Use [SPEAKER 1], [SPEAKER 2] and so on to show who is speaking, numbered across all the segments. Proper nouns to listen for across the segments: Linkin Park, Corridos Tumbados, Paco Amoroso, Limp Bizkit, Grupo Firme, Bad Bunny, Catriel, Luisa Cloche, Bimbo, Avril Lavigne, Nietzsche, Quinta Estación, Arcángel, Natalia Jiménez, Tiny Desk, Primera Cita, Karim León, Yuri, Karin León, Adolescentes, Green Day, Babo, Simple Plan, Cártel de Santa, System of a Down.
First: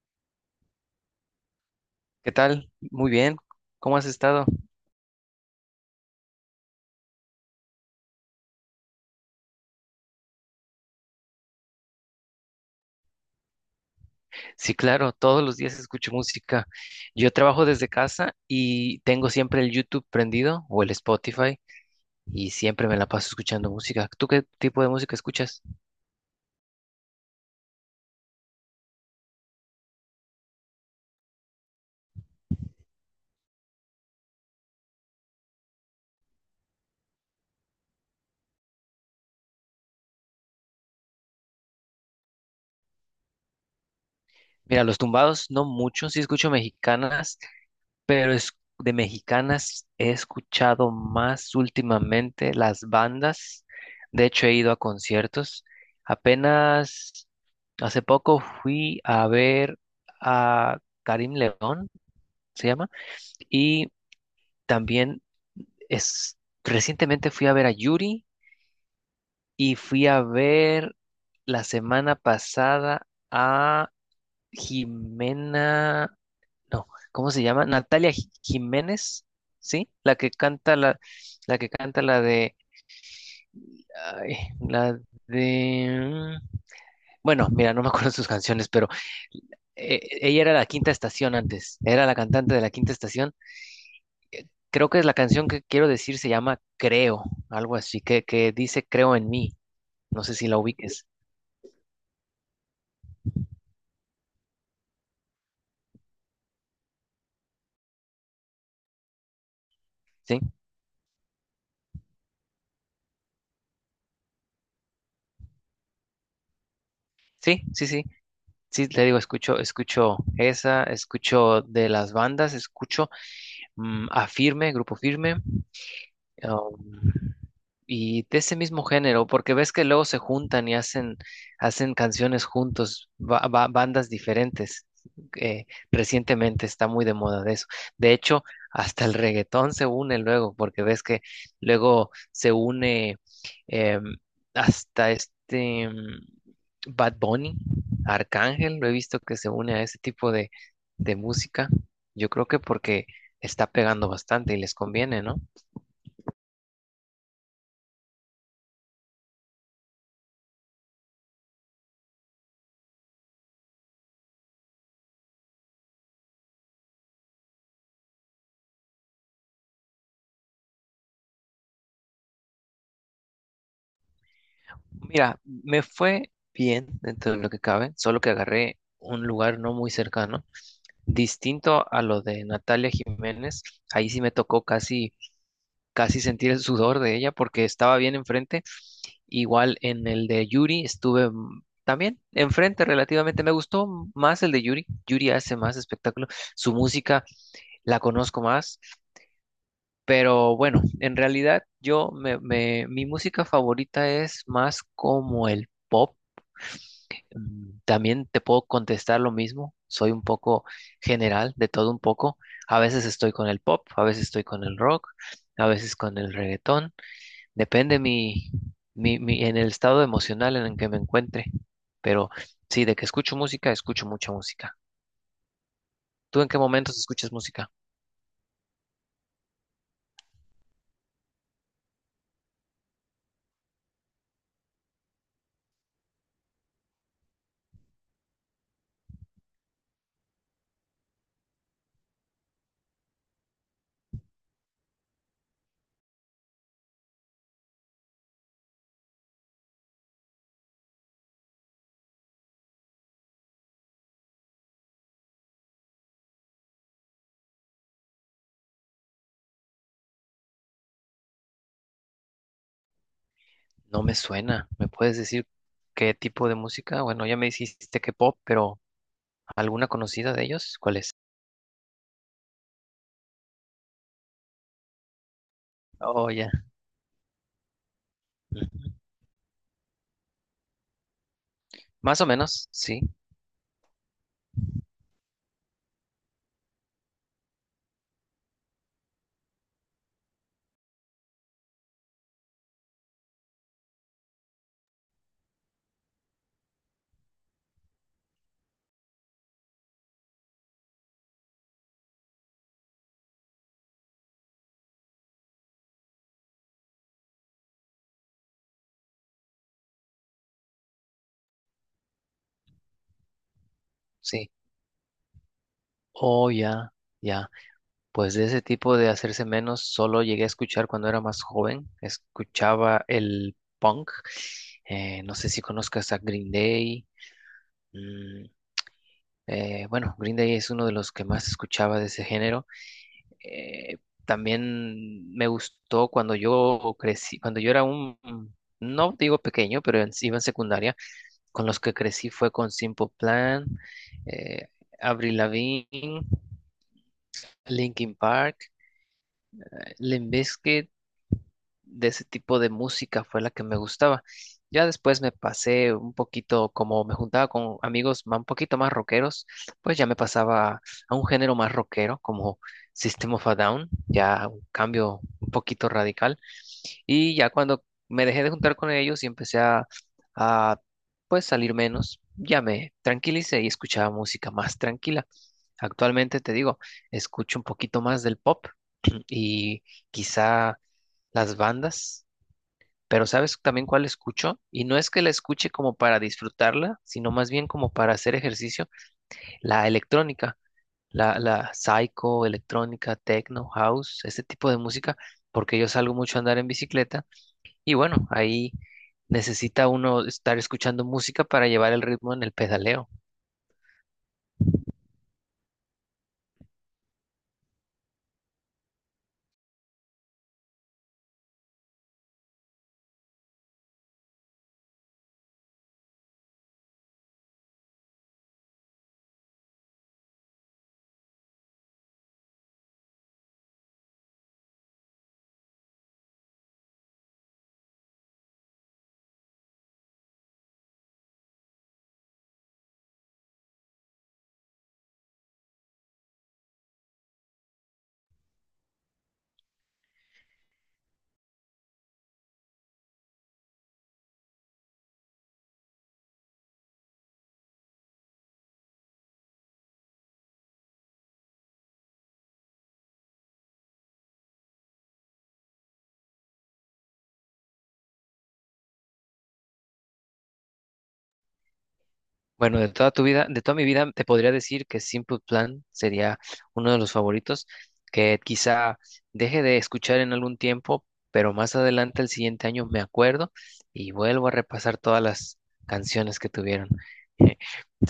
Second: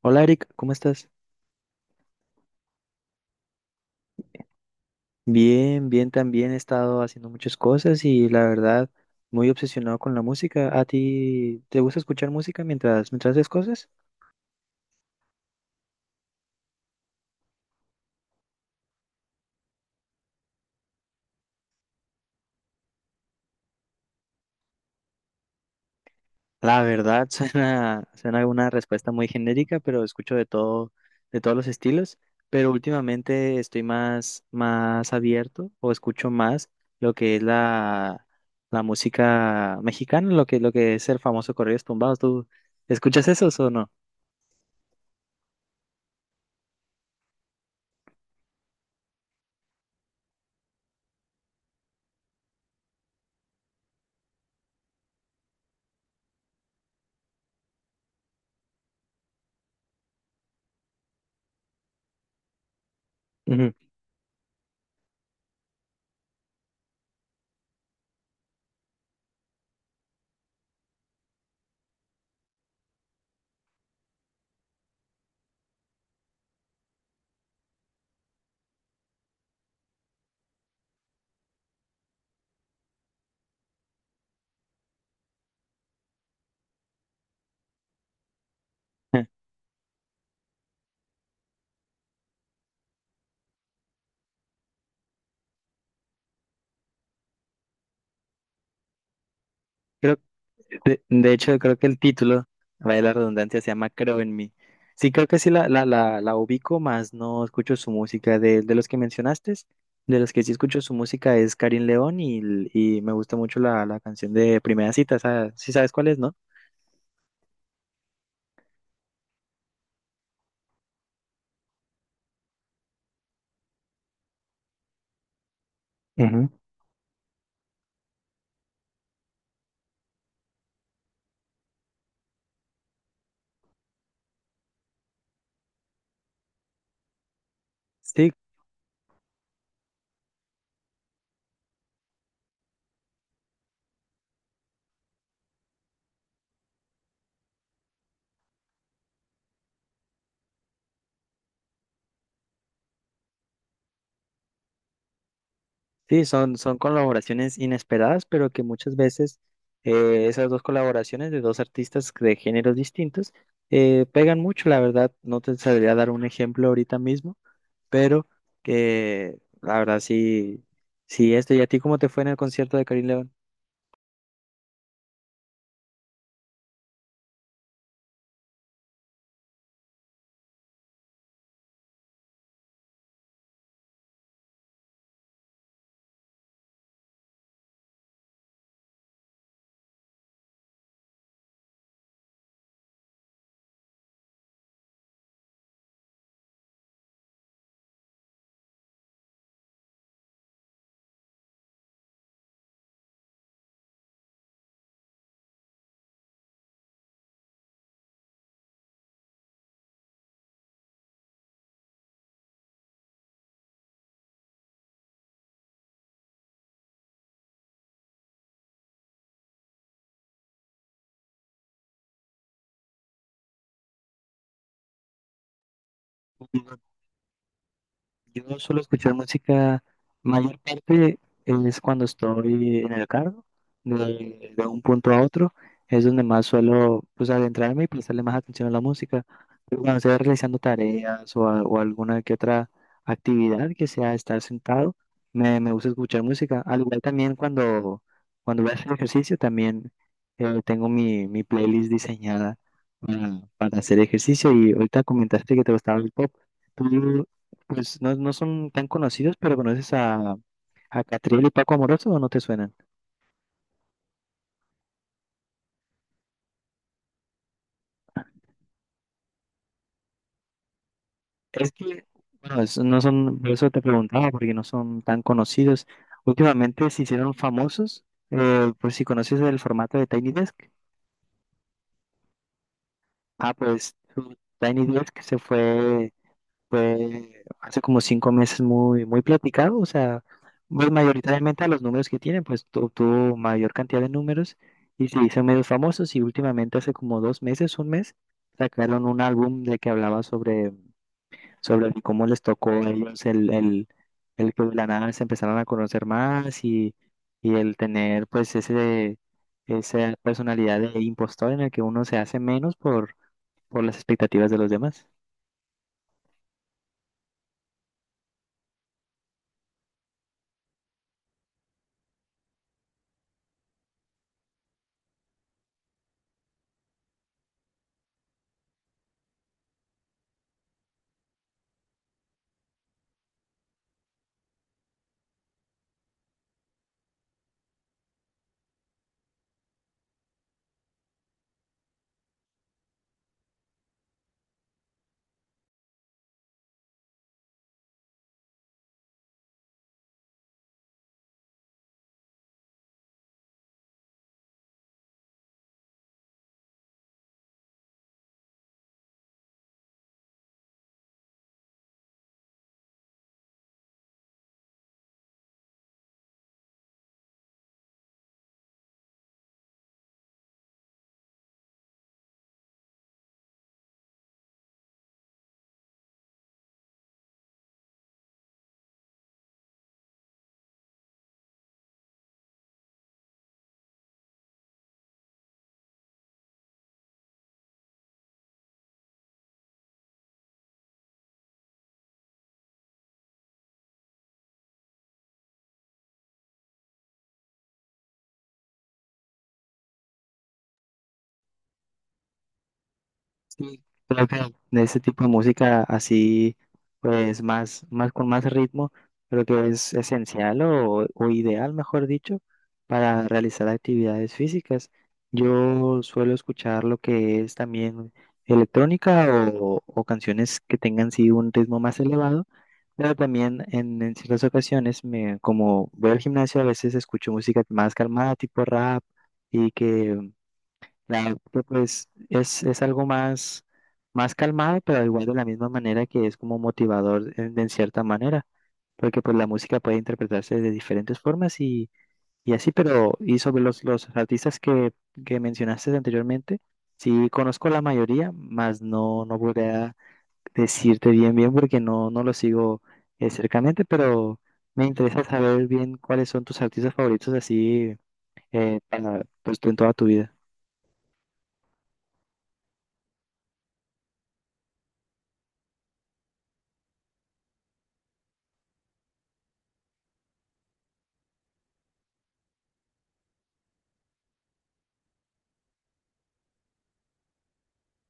[SPEAKER 1] Hola Eric, ¿cómo estás?
[SPEAKER 2] ¿Qué tal? Muy bien. ¿Cómo has estado?
[SPEAKER 1] Bien, bien, también he estado haciendo muchas cosas y la verdad muy obsesionado con la música. ¿A ti te gusta escuchar música mientras haces cosas?
[SPEAKER 2] Sí, claro, todos los días escucho música. Yo trabajo desde casa y tengo siempre el YouTube prendido o el Spotify y siempre me la paso escuchando música. ¿Tú qué tipo de música escuchas?
[SPEAKER 1] La verdad suena una respuesta muy genérica, pero escucho de todo, de todos los estilos. Pero últimamente estoy más abierto o escucho más lo que es la, la música mexicana, lo que es el famoso Corridos Tumbados. ¿Tú escuchas esos o no?
[SPEAKER 2] Mira, los tumbados no mucho, sí escucho mexicanas pero es, de mexicanas he escuchado más últimamente las bandas. De hecho, he ido a conciertos. Apenas hace poco fui a ver a Karim León, se llama,
[SPEAKER 1] Ujú.
[SPEAKER 2] y también es, recientemente fui a ver a Yuri y fui a ver la semana pasada a Jimena, no, ¿cómo se llama? Natalia Jiménez, ¿sí? La que canta la, la que canta la de, ay, la de, bueno, mira, no me acuerdo sus canciones, pero ella era la Quinta Estación antes, era la cantante de la Quinta Estación. Creo que es la canción que quiero decir se llama Creo, algo así, que dice Creo en mí.
[SPEAKER 1] Creo.
[SPEAKER 2] No sé si la
[SPEAKER 1] De,
[SPEAKER 2] ubiques,
[SPEAKER 1] de hecho, creo que el título, vaya la redundancia, se llama Creo en mí. Sí, creo que sí la ubico, más no escucho su música. De los que mencionaste, de los
[SPEAKER 2] ¿sí?
[SPEAKER 1] que sí escucho su música es Karin León y me gusta mucho la canción de Primera Cita. Esa- sí sabes cuál es, ¿no?
[SPEAKER 2] Sí, sí, sí. Sí, te digo, escucho, escucho esa, escucho de las bandas, escucho a Firme, Grupo Firme.
[SPEAKER 1] Ujú.
[SPEAKER 2] um, y de ese mismo género, porque ves que luego se juntan y hacen, hacen canciones juntos, bandas diferentes. eh, Recientemente está muy de moda de eso. De
[SPEAKER 1] Sí,
[SPEAKER 2] hecho, hasta el reggaetón se une luego, porque ves que luego se une em, hasta este, Bad Bunny, Arcángel, lo he visto que se une a ese tipo de música. Yo creo que porque está pegando bastante y les conviene, ¿no?
[SPEAKER 1] sí, son colaboraciones inesperadas, pero que muchas veces esas dos colaboraciones de dos artistas de géneros distintos pegan mucho, la verdad. No te sabría dar un ejemplo ahorita mismo, pero que la verdad sí, sí esto. ¿Y a ti cómo te fue en el concierto de Karim León?
[SPEAKER 2] Mira, me fue bien dentro de lo que cabe, solo que agarré un lugar no muy cercano, distinto a lo de Natalia Jiménez. Ahí sí me tocó casi, casi sentir el sudor de ella porque estaba bien enfrente. Igual en el de Yuri estuve también enfrente relativamente. Me gustó más el de Yuri. Yuri hace más espectáculo. Su música la conozco más. Pero bueno, en realidad mi música favorita es más como el pop. Mm, también te puedo contestar lo mismo. Soy un poco general, de todo un poco. A veces estoy con el pop, a veces estoy con el rock, a veces con el reggaetón. Depende en el estado emocional en el que me encuentre. Pero sí, de que escucho música, escucho mucha música. ¿Tú en qué momentos escuchas música?
[SPEAKER 1] Yo suelo escuchar música, mayor parte es cuando estoy en el carro, de un punto a otro, es donde más suelo, pues, adentrarme y prestarle más atención a la música. Pero cuando estoy realizando tareas o, a- o alguna que otra actividad que sea estar sentado, me gusta escuchar música. Al igual también cuando voy a hacer ejercicio, también tengo mi playlist diseñada para hacer ejercicio. Y ahorita comentaste que te gustaba el pop. Tú, pues no, no son tan conocidos, pero conoces a Catriel y Paco Amoroso o no te suenan.
[SPEAKER 2] No me suena. ¿Me puedes decir qué tipo de música? Bueno, ya me dijiste que pop, pero ¿alguna conocida de ellos? ¿Cuál es?
[SPEAKER 1] Es que, bueno, es- no son, por eso te preguntaba, porque no son tan conocidos.
[SPEAKER 2] Oh, ya.
[SPEAKER 1] Últimamente se hicieron famosos,
[SPEAKER 2] Ujú.
[SPEAKER 1] por si conoces el formato de Tiny Desk.
[SPEAKER 2] Más o menos, sí,
[SPEAKER 1] Ah, pues su Tiny Desk se fue fue hace como cinco meses muy platicado, o sea, pues mayoritariamente a los números que tienen, pues tu- tuvo mayor cantidad de números y se hizo medios famosos y últimamente hace como dos meses, un mes, sacaron un álbum de que hablaba sobre cómo les tocó a ellos el que de la nada se empezaron a conocer más y el tener pues esa personalidad de impostor en el que uno se hace menos por las
[SPEAKER 2] sí.
[SPEAKER 1] expectativas de los demás.
[SPEAKER 2] Oh, ya, ya. Pues de ese tipo de hacerse menos, solo llegué a escuchar cuando era más joven. Escuchaba el punk. No sé si conozcas a Green Day. Mm, bueno, Green Day es uno de los que más escuchaba de ese género. Eh, También me gustó cuando yo crecí, cuando yo era un, no digo pequeño, pero iba en secundaria. Con los que crecí fue con Simple Plan, eh, Avril Lavigne, Linkin Park, Limp Bizkit. De ese tipo de música fue la que me gustaba. Ya después me pasé un poquito, como me juntaba con amigos un poquito más rockeros, pues ya me pasaba a un género más rockero, como System of a Down, ya un cambio un poquito radical. Y ya cuando me dejé de juntar con ellos y empecé a, pues salir menos, ya me tranquilicé y escuchaba música más tranquila. Actualmente te digo, escucho un poquito más del pop, y quizá las bandas, pero ¿sabes también cuál escucho? Y no es que la escuche como para disfrutarla, sino más bien como para hacer ejercicio, la electrónica, la psycho, electrónica, techno, house, este tipo de música, porque yo salgo mucho a andar en bicicleta y bueno, ahí necesita uno estar escuchando música para llevar el ritmo en el pedaleo.
[SPEAKER 1] Sí, creo que de este tipo de música así, pues más con más ritmo, creo que es esencial o ideal, mejor dicho, para realizar actividades físicas. Yo suelo escuchar lo que es también electrónica o canciones que tengan sí un ritmo más elevado, pero también en ciertas ocasiones, me, como voy al gimnasio, a veces escucho música más calmada, tipo rap, y que. Claro, que pues es algo más calmado, pero igual de la misma manera que es como motivador en cierta manera, porque pues la música puede interpretarse de diferentes formas y así. Pero y sobre los artistas que mencionaste anteriormente, sí conozco la mayoría, más no, no podría decirte bien bien porque no, no lo sigo cercamente, pero me interesa saber bien cuáles son tus artistas favoritos así para, pues, en toda tu vida.
[SPEAKER 2] Bueno, de toda tu vida, de toda mi vida, te podría decir que Simple Plan sería uno de los favoritos, que quizá deje de escuchar en algún tiempo, pero más adelante, el siguiente año, me acuerdo y vuelvo a repasar todas las canciones que tuvieron.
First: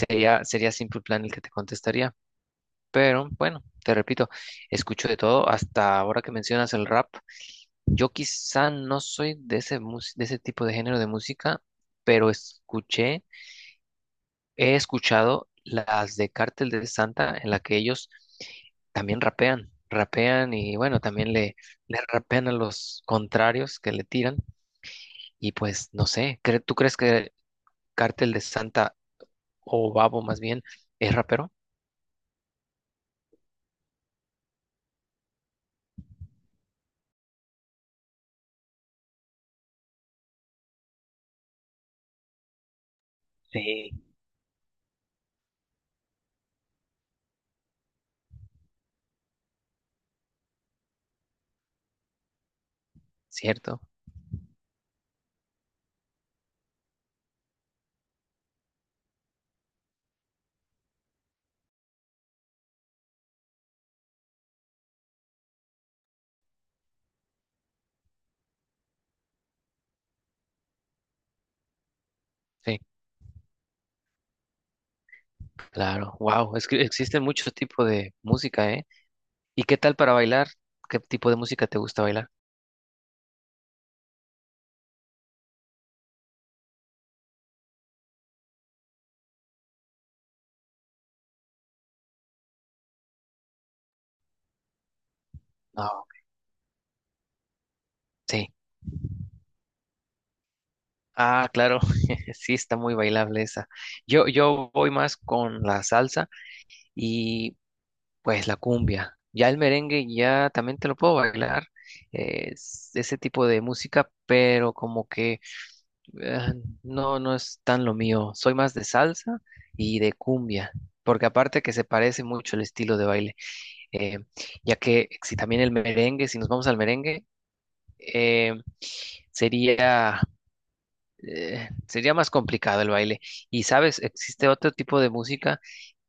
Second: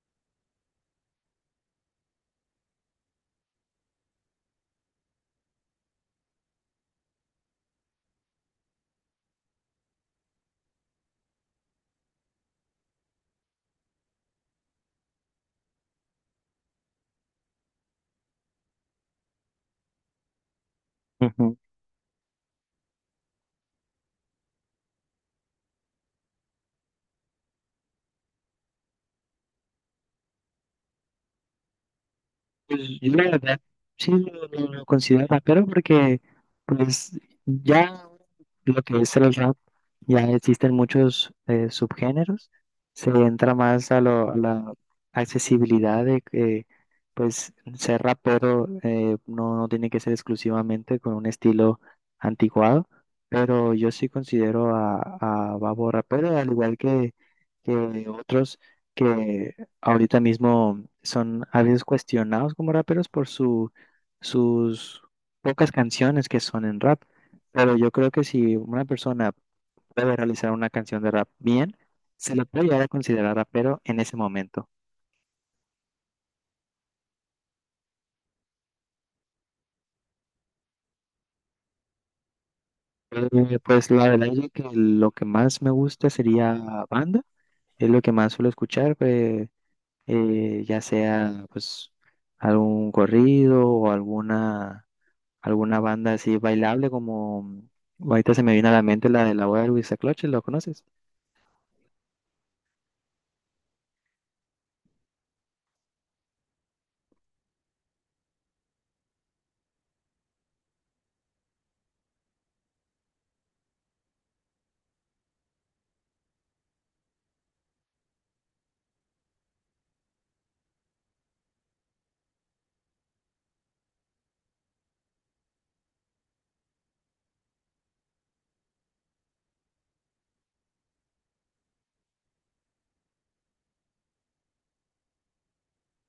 [SPEAKER 2] Sería, sería Simple Plan el que te contestaría, pero bueno, te repito, escucho de todo, hasta ahora que mencionas el rap, yo quizá no soy de ese, de ese tipo de género de música, pero escuché. He escuchado las de Cártel de Santa en la que ellos también rapean, rapean y bueno, también le rapean a los contrarios que le tiran. Y pues no sé, ¿tú crees que Cártel de Santa o Babo más bien es rapero?
[SPEAKER 1] Pues, yo la verdad sí lo considero rapero porque pues ya lo que es el rap, ya existen muchos subgéneros, se entra
[SPEAKER 2] Sí.
[SPEAKER 1] más a, lo- a la accesibilidad de que pues ser rapero no, no tiene que ser exclusivamente con un estilo anticuado, pero
[SPEAKER 2] Cierto,
[SPEAKER 1] yo sí considero a Babo rapero, al igual que otros que ahorita mismo son a veces cuestionados como raperos por sus pocas canciones que son en rap. Pero yo creo que si una persona puede realizar una canción de rap bien, se le puede
[SPEAKER 2] sí,
[SPEAKER 1] llegar a considerar rapero en ese momento.
[SPEAKER 2] claro, wow, es que existen muchos tipos de música, ¿eh? ¿Y qué tal para bailar? ¿Qué tipo de música te gusta bailar?
[SPEAKER 1] Pues la verdad es que lo que más me gusta sería banda, es lo que más suelo escuchar, pues, ya sea pues algún corrido o alguna
[SPEAKER 2] No,
[SPEAKER 1] banda así bailable como ahorita se
[SPEAKER 2] sí.
[SPEAKER 1] me viene a la mente la de la boda de Luisa Cloche, ¿lo conoces?
[SPEAKER 2] Ah, claro, sí está muy bailable esa. Yo voy más con la salsa y pues la cumbia. Ya el merengue ya también te lo puedo bailar, es ese tipo de música, pero como que eh, no, no es tan lo mío. Soy más de salsa y de cumbia, porque aparte que se parece mucho el estilo de baile, eh, ya que si también el merengue, si nos vamos al merengue, eh, sería sería más complicado el baile. Y sabes, existe otro tipo de música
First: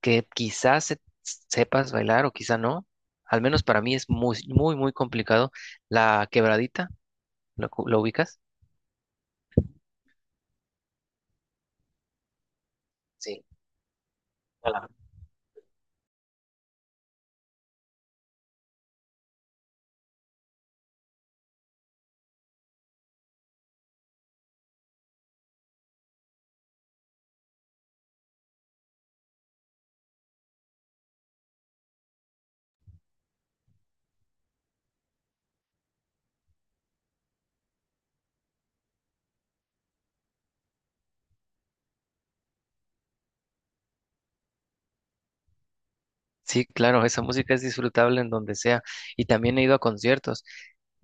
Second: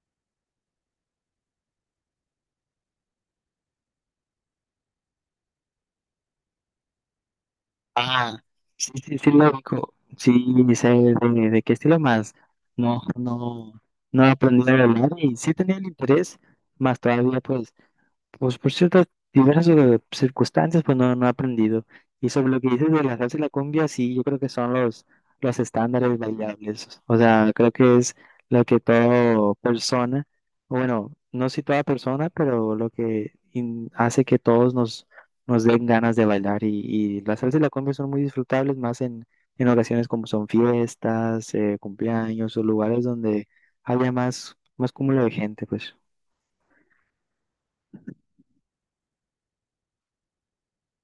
[SPEAKER 2] que quizás sepas bailar o quizá no. Al menos para mí es muy, muy, muy complicado. La quebradita, ¿lo
[SPEAKER 1] Ah,
[SPEAKER 2] ubicas?
[SPEAKER 1] sí, sí, sí, lo ubico. Sí, sé de qué estilo más. No,
[SPEAKER 2] Sí,
[SPEAKER 1] no, no aprendí a
[SPEAKER 2] hola.
[SPEAKER 1] bailar y sí tenía el interés, más todavía pues. Pues por ciertas diversas circunstancias, pues no, no he aprendido. Y sobre lo que dices de la salsa y la cumbia, sí, yo creo que son los estándares bailables. O sea, creo que es lo que toda persona, o bueno, no si toda persona, pero lo que in- hace que todos nos den ganas de bailar. Y la salsa y la cumbia son muy disfrutables, más en ocasiones como son fiestas, cumpleaños o lugares donde haya más cúmulo de gente, pues.
[SPEAKER 2] Sí, claro, esa música es disfrutable en donde sea. Y también he ido a conciertos.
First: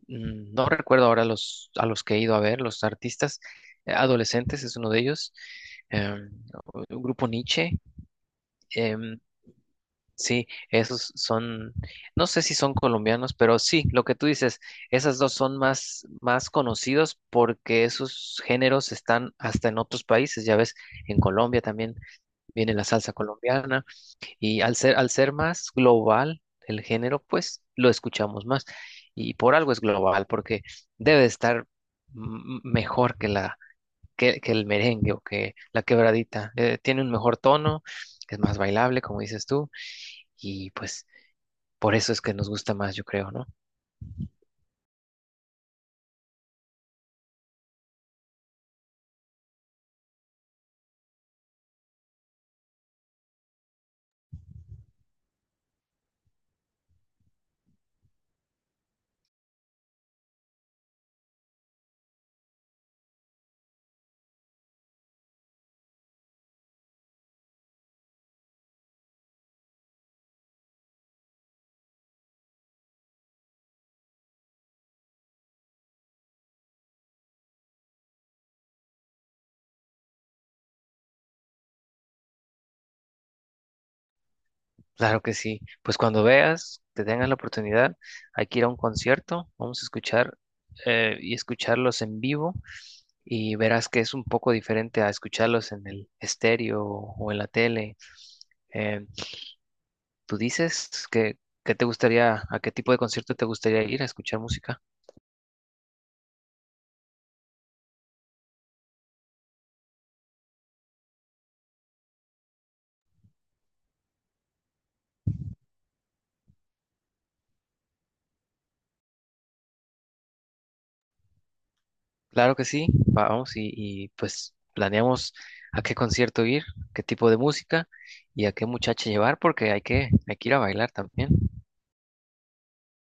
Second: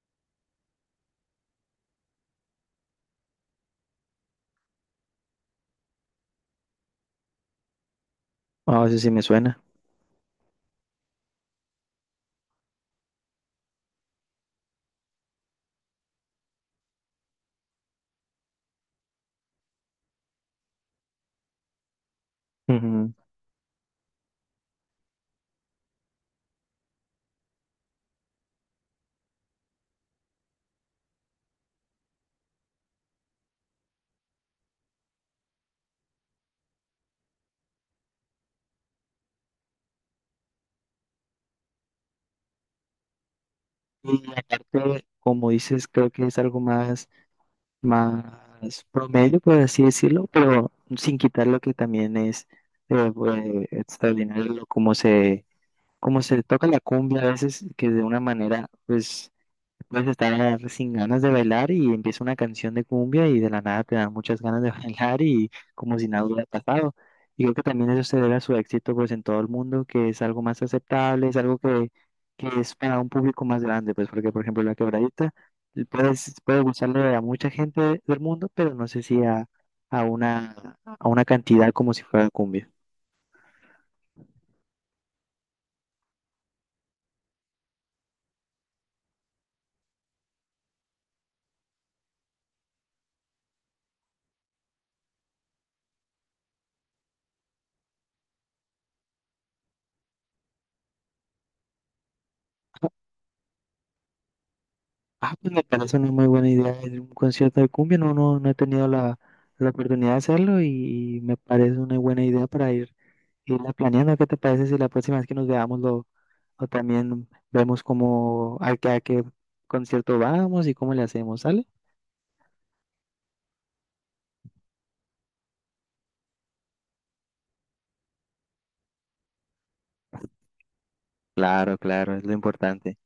[SPEAKER 2] Mm, no recuerdo ahora los, a los que he ido a ver, los artistas. Adolescentes es uno de ellos. em, el grupo Nietzsche.
[SPEAKER 1] Ah, eso sí me suena.
[SPEAKER 2] Sí, esos son, no sé si son colombianos, pero sí, lo que tú dices, esas dos son más, más conocidos porque esos géneros están hasta en otros países, ya ves, en Colombia también viene la salsa
[SPEAKER 1] Ujú.
[SPEAKER 2] colombiana y al ser más global el género, pues lo escuchamos más y por algo es global, porque debe de estar mejor que la, que el merengue o que la quebradita, tiene un mejor tono, es más bailable, como dices tú, y pues... Por eso es que nos gusta más, yo creo, ¿no?
[SPEAKER 1] Y aparte, como dices, creo que es algo más promedio, por así decirlo, pero sin quitar lo que también es pues, extraordinario, como se toca la cumbia a veces, que de una manera, pues vas a estar sin ganas de bailar y empieza una canción de cumbia y de la nada te dan muchas ganas de bailar y como si nada hubiera pasado. Y creo que también eso se debe a su éxito pues en todo el mundo, que es algo más aceptable, es algo que es para un público más grande, pues porque por ejemplo la quebradita puedes, puede gustarle a mucha gente del mundo, pero no sé si a, a una cantidad como si fuera cumbia.
[SPEAKER 2] Claro que sí. Pues cuando veas, te tengas la oportunidad, hay que ir a un concierto, vamos a escuchar y escucharlos en vivo y verás que es un poco diferente a escucharlos en el estéreo o en la tele. Eh, ¿Tú dices que te gustaría, a qué tipo de concierto te gustaría ir a escuchar música?
[SPEAKER 1] Ah, pues me parece una muy buena idea ir un concierto de cumbia. No, no, no he tenido la oportunidad de hacerlo y me parece una buena idea para ir irla planeando. ¿Qué te parece si la próxima vez que nos veamos lo, o también vemos cómo a qué concierto vamos y cómo le hacemos, ¿sale?
[SPEAKER 2] Claro que sí, vamos y pues planeamos a qué concierto ir, qué tipo de música y a qué muchacha llevar porque hay que ir a bailar también.
[SPEAKER 1] Claro, claro, es lo importante.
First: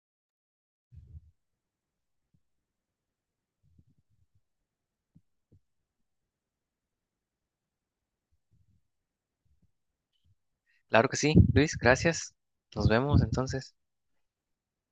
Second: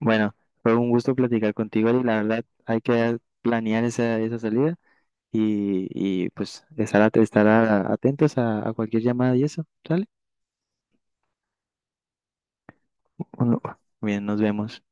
[SPEAKER 1] Bueno, fue un gusto platicar contigo y la verdad hay que planear esa salida y pues estar, at- estar a- atentos a cualquier llamada y eso, ¿sale?
[SPEAKER 2] Claro que sí, Luis, gracias. Nos vemos
[SPEAKER 1] Bueno,
[SPEAKER 2] entonces.
[SPEAKER 1] bien, nos vemos.